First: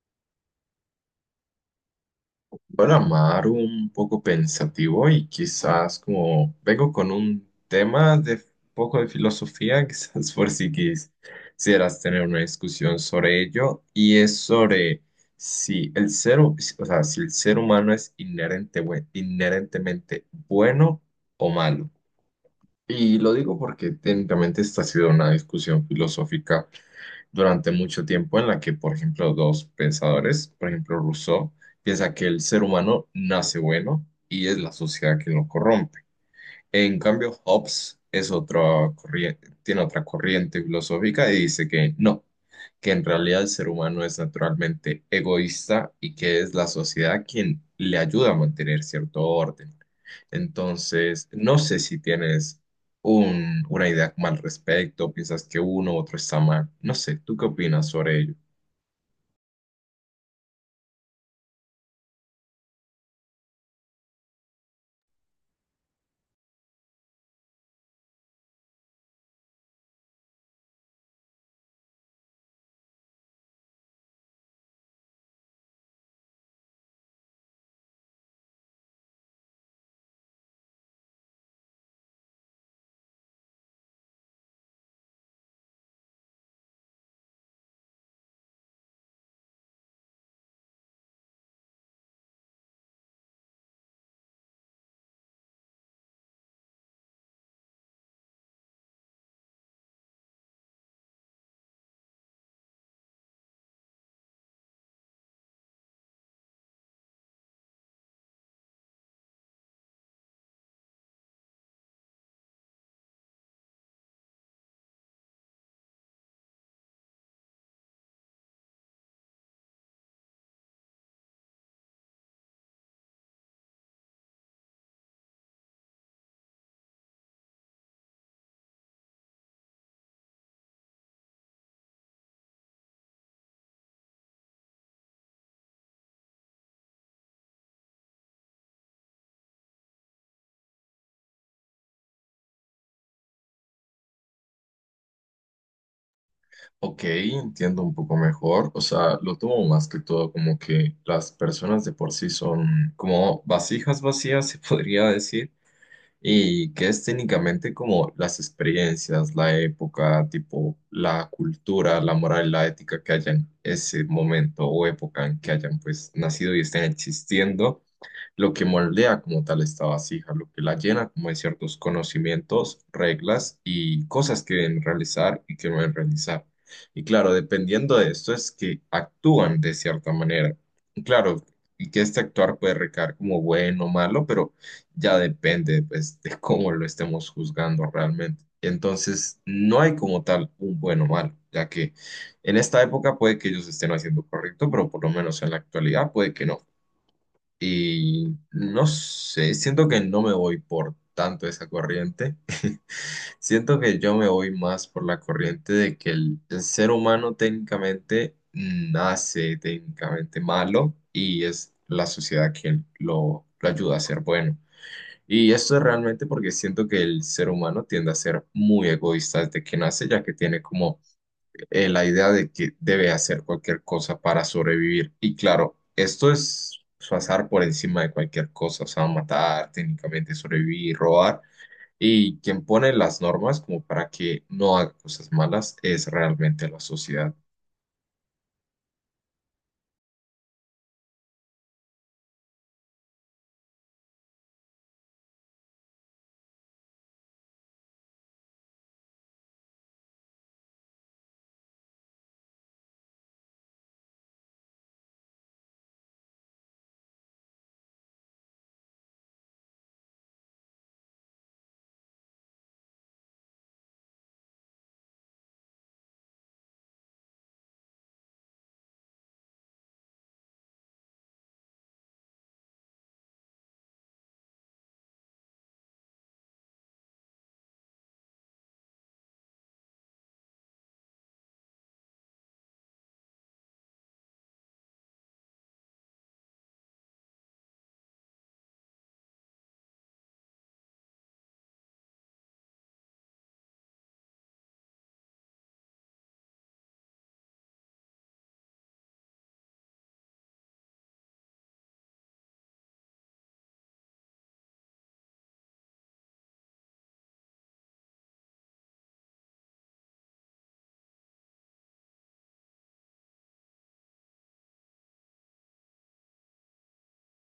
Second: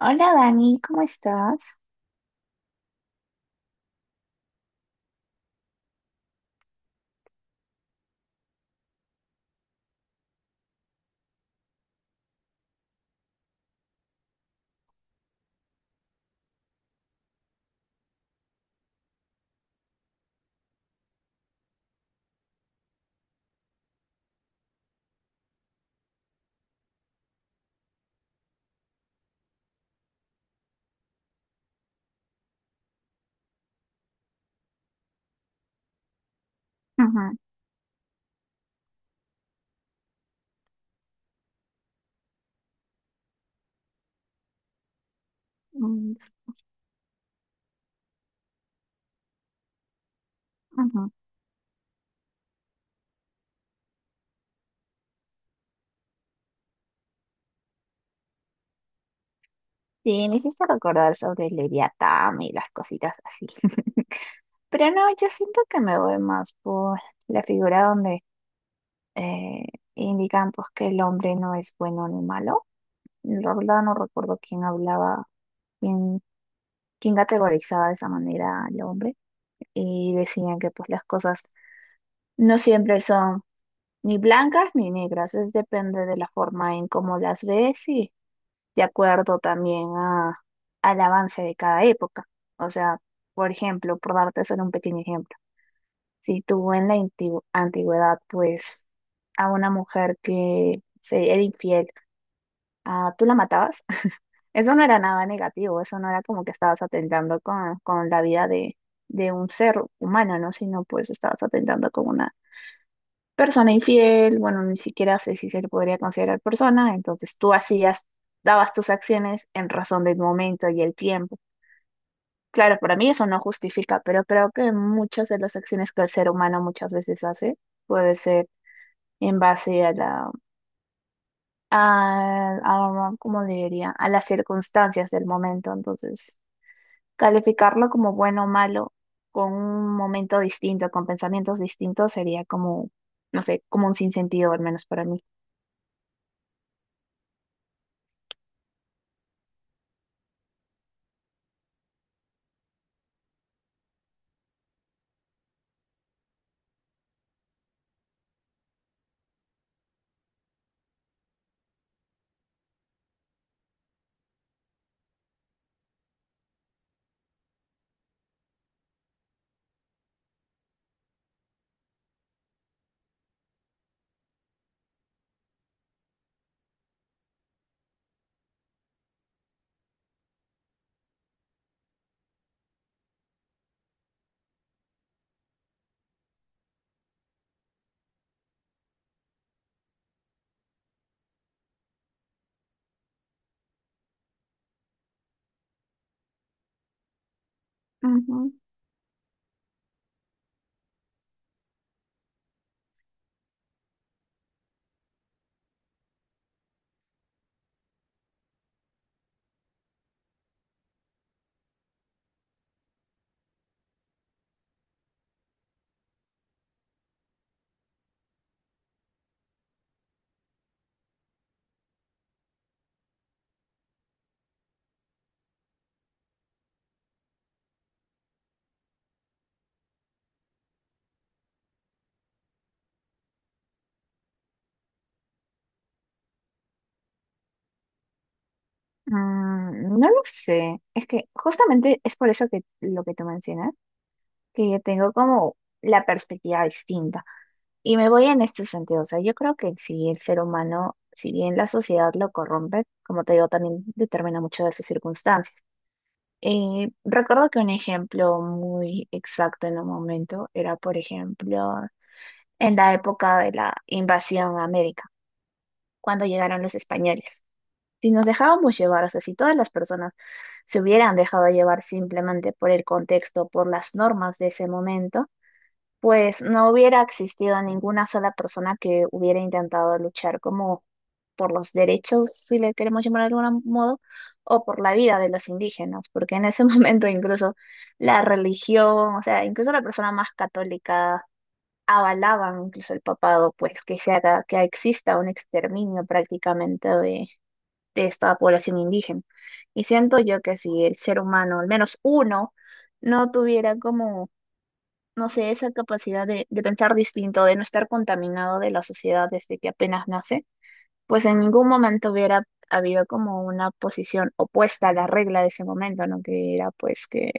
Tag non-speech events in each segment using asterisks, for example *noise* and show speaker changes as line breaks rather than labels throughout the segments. Hola Dani, ¿cómo estás?
Bueno, Amaro, un poco pensativo y quizás como vengo con un tema de poco de filosofía, *laughs* quizás por si quis- quisieras tener una discusión sobre ello, y es sobre si el ser, hu- o sea, si el ser humano es inherentemente bueno o malo. Y lo digo porque técnicamente esta ha sido una discusión filosófica durante mucho tiempo en la que, por ejemplo, dos pensadores, por ejemplo, Rousseau, piensa que el ser humano nace bueno y es la sociedad que lo corrompe. En
Ajá,
cambio, Hobbes es otra corriente, tiene otra corriente filosófica y dice que no, que en realidad el ser humano es naturalmente egoísta
mm,
y que es la sociedad quien le ayuda a mantener cierto orden.
ajá.
Entonces, no sé si tienes una idea mal al respecto, piensas que uno u otro está mal. No sé, ¿tú qué opinas sobre ello?
Sí, me hiciste recordar sobre Leviatán y las cositas así. *laughs* Pero no, yo siento que me voy más por la figura donde eh, indican pues que el hombre no es bueno ni malo. La verdad no recuerdo quién hablaba, quién, quién categorizaba de esa manera al hombre. Y decían que pues las cosas no siempre son ni blancas ni negras, es depende de la forma en cómo las ves de acuerdo también al avance de cada época. O sea, por ejemplo, por darte solo un pequeño ejemplo, si tú en la antigüedad, pues a una mujer que se era infiel, ah, tú la matabas, *laughs* eso no era nada negativo, eso no era como que estabas atentando con la vida de un ser humano, ¿no? Sino pues estabas atentando con una persona infiel, bueno, ni siquiera sé si se le podría considerar persona, entonces tú hacías, dabas tus acciones en razón del momento y el tiempo. Claro, para mí eso no justifica, pero creo que muchas de las acciones que el ser humano muchas veces hace puede ser en base a la, a, ¿cómo le diría? A las circunstancias del momento, entonces calificarlo como bueno o malo con un momento distinto, con pensamientos distintos, sería como, no sé, como un sinsentido, al menos para mí.
Ok, entiendo un poco mejor. O sea, lo tomo más que todo como que las personas de por sí son como vasijas vacías, se *laughs* podría decir, y que es técnicamente como las experiencias, la época, tipo la cultura, la moral, la ética que hayan ese momento o época en que hayan pues nacido y estén existiendo lo que moldea como tal esta vasija, lo que la llena como de ciertos conocimientos, reglas y cosas que deben realizar y que no deben realizar. Y claro, dependiendo de esto es que actúan de cierta manera. Y claro, y que este actuar puede recaer como bueno o malo, pero ya depende pues *laughs* de cómo lo estemos juzgando realmente. Entonces, no hay como tal un bueno o malo, ya que en esta época puede que ellos estén haciendo correcto, pero por lo menos en la actualidad puede que no. Y no sé, siento que no me voy por tanto esa corriente. *laughs* Siento que yo me voy más por la corriente de que el ser humano técnicamente nace técnicamente malo y es la sociedad quien lo ayuda a ser bueno. Y esto es realmente porque siento que el ser humano tiende a ser muy egoísta desde que nace, ya que tiene como la idea de que debe hacer cualquier cosa para sobrevivir. Y claro, esto es pasar por encima de cualquier cosa, o sea, matar, técnicamente sobrevivir, robar. Y quien pone las normas como para que no haga cosas malas es realmente la sociedad.
No lo sé, es que justamente es por eso que lo que tú mencionas, que yo tengo como la perspectiva distinta y me voy en este sentido, o sea, yo creo que si el ser humano, si bien la sociedad lo corrompe, como te digo, también determina mucho de sus circunstancias. Recuerdo que un ejemplo muy exacto en un momento era, por ejemplo, en la época de la invasión a América, cuando llegaron los españoles. Si nos dejábamos llevar, o sea, si todas las personas se hubieran dejado llevar simplemente por el contexto, por las normas de ese momento, pues no hubiera existido ninguna sola persona que hubiera intentado luchar como por los derechos, si le queremos llamar de algún modo, o por la vida de los indígenas, porque en ese *laughs* momento incluso la religión, o sea, incluso la persona más católica avalaban incluso el papado, pues que se haga, que exista un exterminio prácticamente de esta población indígena. Y siento yo que si el ser humano, al menos uno, no tuviera como, no sé, esa capacidad de pensar distinto, de no estar contaminado de la sociedad desde que apenas nace, pues en ningún momento hubiera habido como una posición opuesta a la regla de ese momento, ¿no? Que era pues que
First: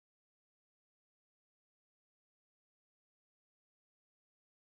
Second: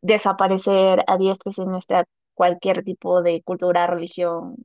desaparecer a diestra y siniestra cualquier tipo de cultura, religión,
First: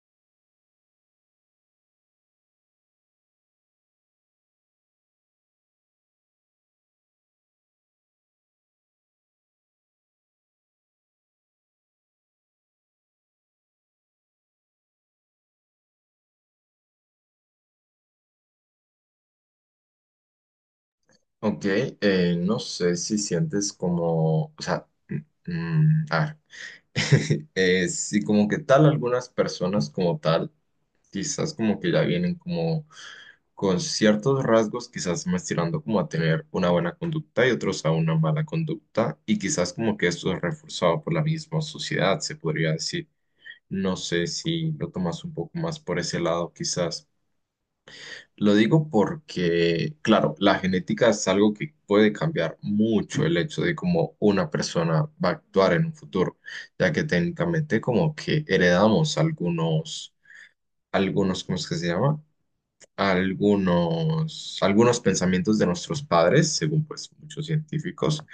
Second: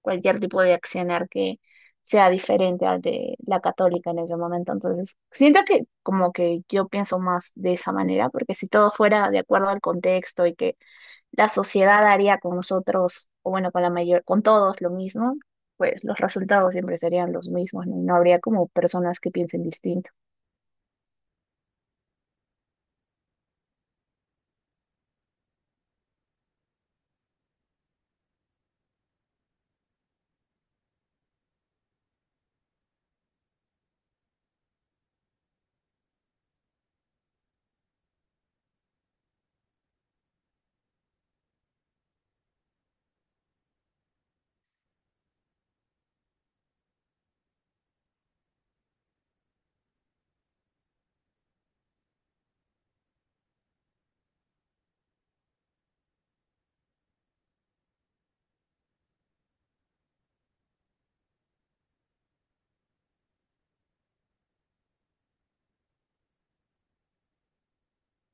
cualquier tipo de accionar que sea diferente al de la católica en ese momento. Entonces, siento que como que yo pienso más de esa manera, porque si todo fuera de acuerdo al contexto y que la sociedad haría con nosotros, o bueno, con la mayor, con todos lo mismo, pues los resultados siempre serían los mismos, ¿no? Y no habría como personas que piensen distinto.
Ok, no sé si sientes como, o sea, a ver, *laughs* si como que tal algunas personas como tal, quizás como que ya vienen como con ciertos rasgos, quizás más tirando como a tener una buena conducta y otros a una mala conducta, y quizás como que esto es reforzado por la misma sociedad, se podría decir. No sé si lo tomas un poco más por ese lado, quizás. Lo digo porque, claro, la genética es algo que puede cambiar mucho el hecho de cómo una persona va a actuar en un futuro, ya que técnicamente como que heredamos algunos, algunos, ¿cómo es que se llama? Algunos pensamientos de nuestros padres, según pues muchos científicos,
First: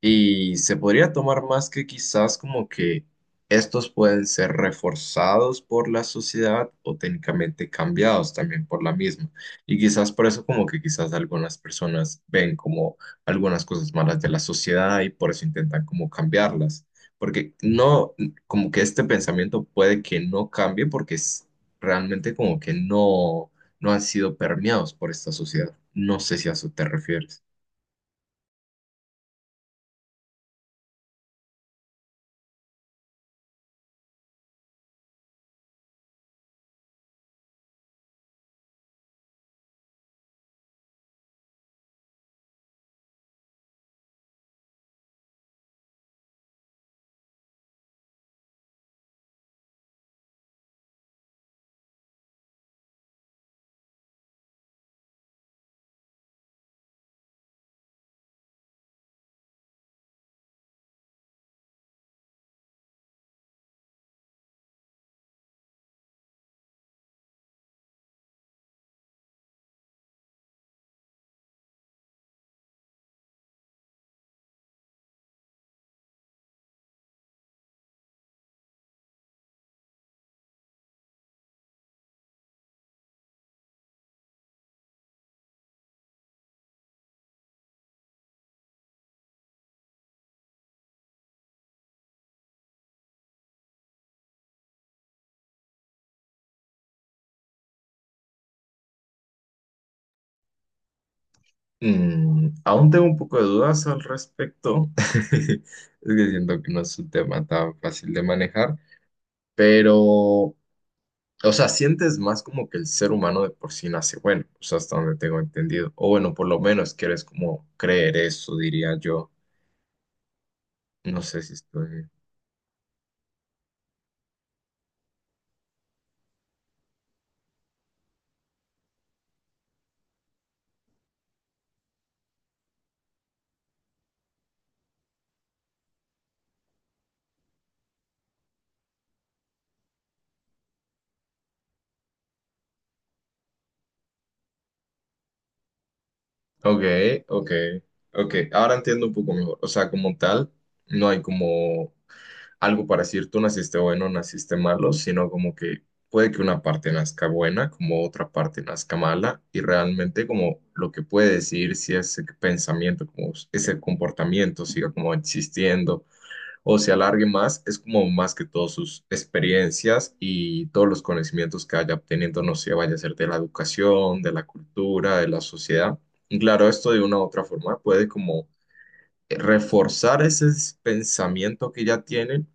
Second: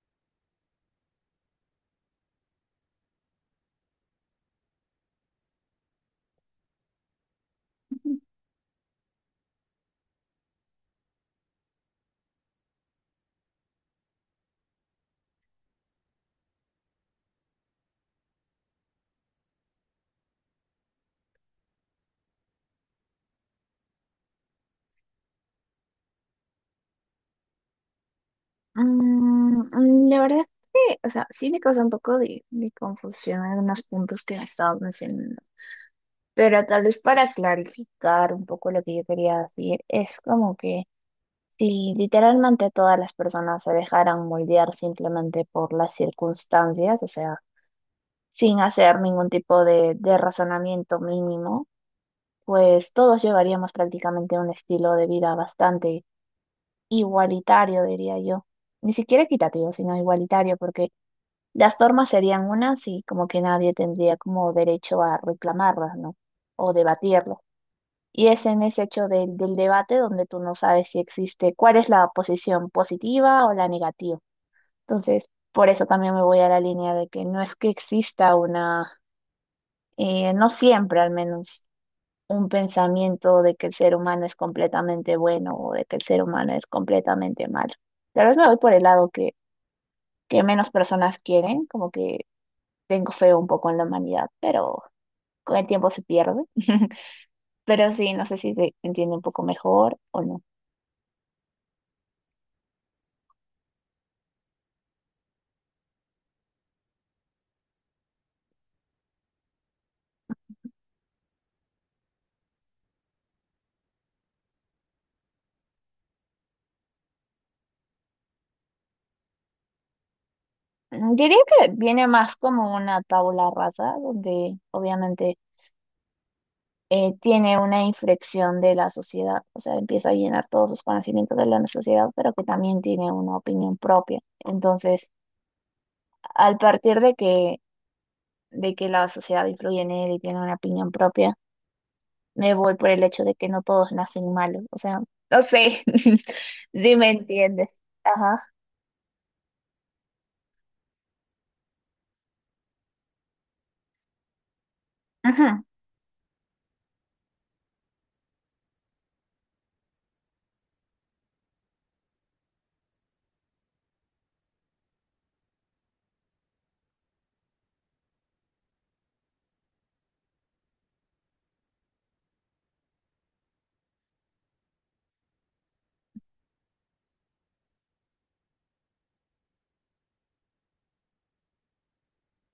y se podría tomar más que quizás como que estos pueden ser reforzados por la sociedad o técnicamente cambiados también por la misma. Y quizás por eso como que quizás algunas personas ven como algunas cosas malas de la sociedad y por eso intentan como cambiarlas. Porque no, como que este pensamiento puede que no cambie porque es realmente como que no han sido permeados por esta sociedad. No sé si a eso te refieres.
La verdad es que, o sea, sí me causa un poco de confusión algunos puntos que me estabas mencionando, pero tal vez para clarificar un poco lo que yo quería decir, es como que si literalmente a todas las personas se dejaran moldear simplemente por las circunstancias, o sea, sin hacer ningún tipo de razonamiento mínimo, pues todos llevaríamos prácticamente un estilo de vida bastante igualitario, diría yo. Ni siquiera equitativo, sino igualitario, porque las normas serían unas y como que nadie tendría como derecho a reclamarlas, ¿no? O debatirlas. Y es en ese hecho del, del debate donde tú no sabes si existe cuál es la posición positiva o la negativa. Entonces, por eso también me voy a la línea de que no es que exista una, no siempre al menos, un pensamiento de que el ser humano es completamente bueno o de que el ser humano es completamente malo. Tal vez me voy por el lado que menos personas quieren, como que tengo fe un poco en la humanidad, pero con el tiempo se pierde. *laughs* Pero sí, no sé si se entiende un poco mejor o no.
Mm, aún tengo un poco de dudas al respecto. *laughs* Es que siento que no es un tema tan fácil de manejar, pero, o sea, sientes más como que el ser humano de por sí nace bueno, o sea, hasta donde tengo entendido. O bueno, por lo menos quieres como creer eso, diría yo. No
Diría
sé si
que viene
estoy.
más como una tabla rasa, donde obviamente tiene una inflexión de la sociedad, o sea, empieza a llenar todos sus conocimientos de la sociedad, pero que también tiene una opinión propia. Entonces, al partir de que, la sociedad influye en él y tiene una opinión propia, me voy por el hecho de que no todos nacen malos. O sea, no sé *laughs*
Ok,
si me
ok,
entiendes.
ok.
Ajá.
Ahora entiendo un poco mejor. O sea, como tal, no hay como algo para decir tú naciste bueno, naciste malo, sino como
Ajá.
que puede que una parte nazca buena, como otra parte nazca mala, y realmente como lo que puede decir si ese pensamiento, como ese comportamiento siga como existiendo o se alargue más, es como más que todas sus experiencias y todos los conocimientos que haya obteniendo, no sé, vaya a ser de la educación, de la cultura, de la sociedad. Y claro, esto de una u otra forma puede como reforzar ese pensamiento que ya tienen,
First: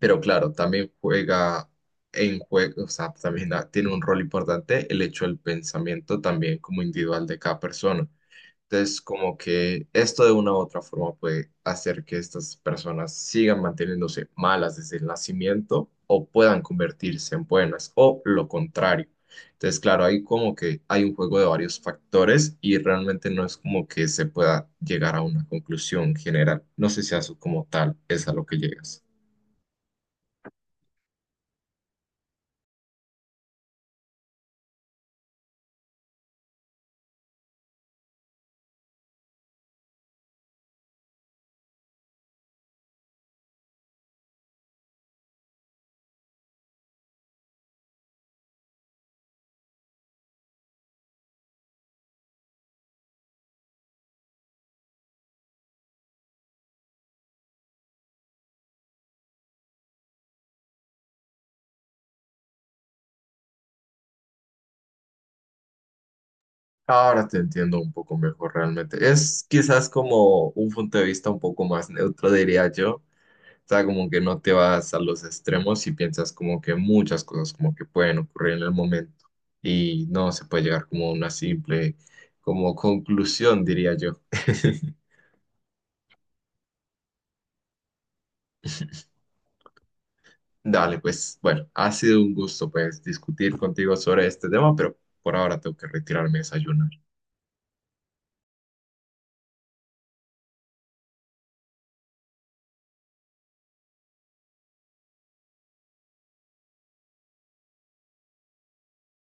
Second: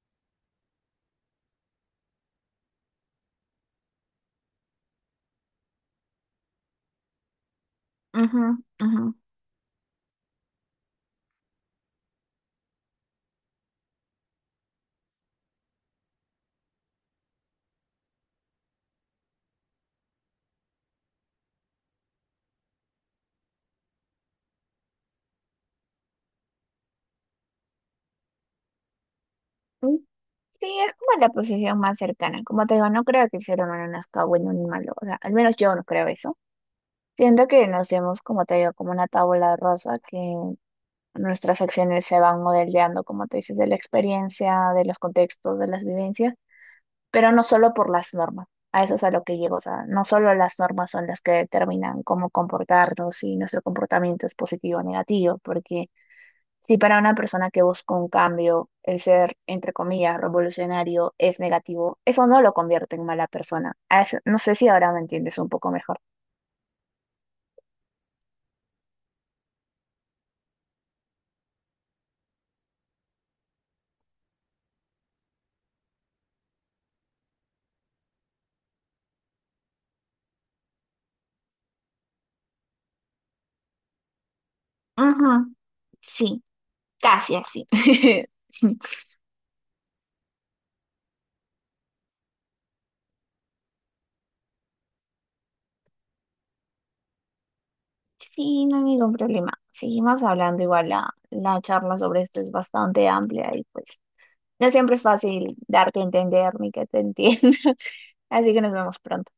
pero claro, también juega en juego, o sea, tiene un rol importante el hecho del pensamiento también como individual de cada persona.
Ajá.
Entonces,
Ajá.
como que esto de una u otra forma puede hacer que estas personas sigan manteniéndose malas desde el nacimiento o puedan convertirse en buenas o lo contrario. Entonces, claro, ahí como que hay un juego de varios factores y realmente no es como que se pueda llegar a una conclusión general. No sé si a eso como tal es a lo que llegas.
Mm, Sí, es como la posición más cercana. Como te digo, no creo que el ser humano nazca bueno ni malo. O sea, al menos yo no creo eso. Siento que nacemos, como te digo, como una tabla rosa que nuestras acciones se van modelando, como te dices, de la experiencia, de los contextos, de las vivencias, pero no solo por las normas. A eso es a lo que llego. O sea, no solo las normas son las que determinan cómo comportarnos, si nuestro comportamiento es positivo o negativo, porque si para una persona que busca un cambio, el ser, entre comillas, revolucionario es negativo, eso no lo convierte en mala persona. No sé si ahora me entiendes un poco mejor.
Ahora te entiendo un poco mejor realmente. Es quizás como un punto de vista un poco más neutro, diría yo. O sea, como que no te vas a los extremos y piensas como que muchas cosas como que pueden ocurrir en el momento y no se puede llegar como a una simple como conclusión, diría yo. *laughs*
Ujú, sí, casi así. *laughs*
Dale, pues bueno, ha sido un gusto pues discutir contigo sobre este tema, pero por ahora tengo que retirarme a desayunar.
Sí, no hay ningún problema. Seguimos hablando. Igual la charla sobre esto es bastante amplia y pues no siempre es fácil darte a entender ni que te entiendan. *laughs* Así que nos vemos pronto.